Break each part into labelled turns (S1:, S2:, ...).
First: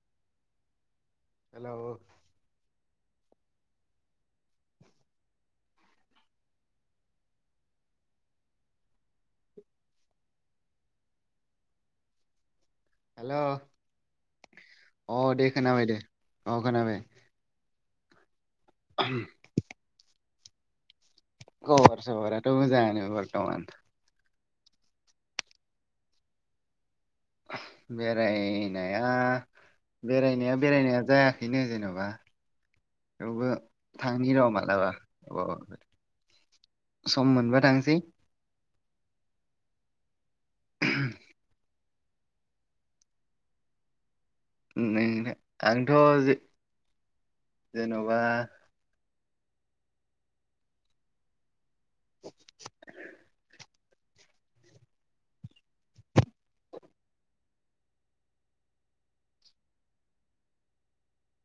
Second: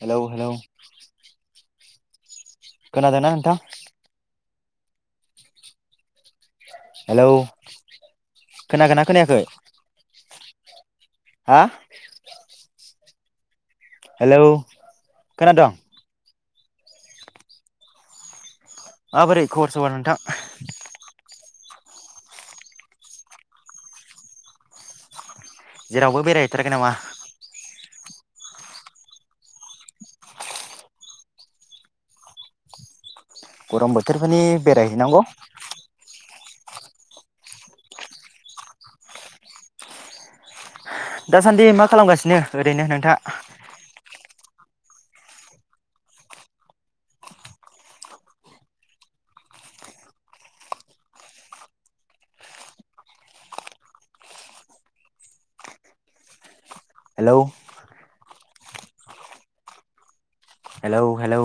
S1: Hello hello
S2: hello
S1: खोनादोंना नोथां? Hello खोनागोनना खोनायाखै? हा
S2: हेल'
S1: हेलौ खोनादों।
S2: औ खोनाबाय।
S1: माबोरै खबर सबर नोंथां?
S2: खबर सबराथ' मोजांयानो बरथमान।
S1: जेरावबो बेरायहैथाराखै नामा?
S2: बेरायनाया बेरायनाया बेरायनाया जायाखैनो जेनबा थेवबो
S1: गरम
S2: थांनि
S1: बोथोरफोरनि
S2: र' मालाबा
S1: बेरायहैनांगौ
S2: अ सम मोनबा थांसै।
S1: दासानदि मा खालामगासिनो ओरैनो नोंथा?
S2: आंथ' जे जेनबा [unintelligible]
S1: हेलौ हेलौ हेलौ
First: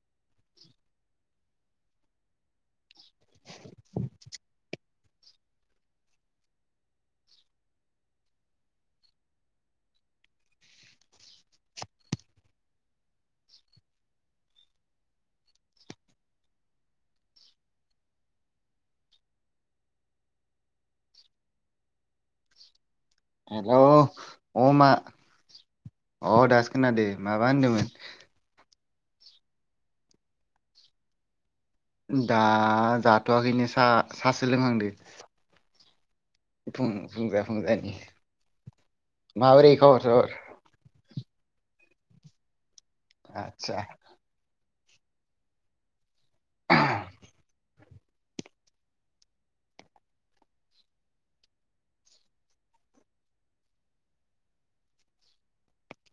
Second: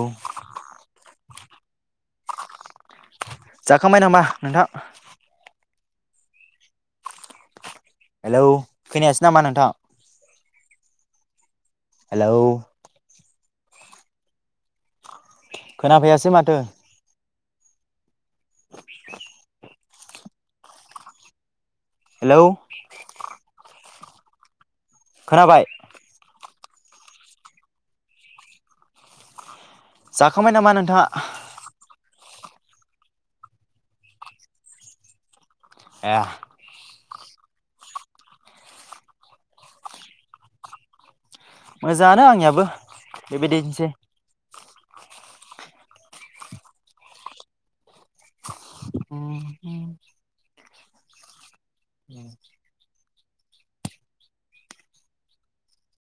S1: जाखांबाय नामा नोंथां? हेलौ खोनायासै नामा नोंथां? हेलौ खोनाफैयासै माथो। हेलौ
S2: हेल' ओम
S1: खोनाबाय।
S2: अह दासो खोनादो माबा होनदोंमोन?
S1: जाखांबाय नामा नोंथाङा?
S2: दा जाथ'वाखैनो सा सासो लोंहांदो।
S1: एह
S2: फुं फुंजा फुंजानि माबोरै खबर सबर?
S1: मोजाङानो आंनियाबो
S2: आदसा
S1: बेबायदिनोसै [unintelligible] ओम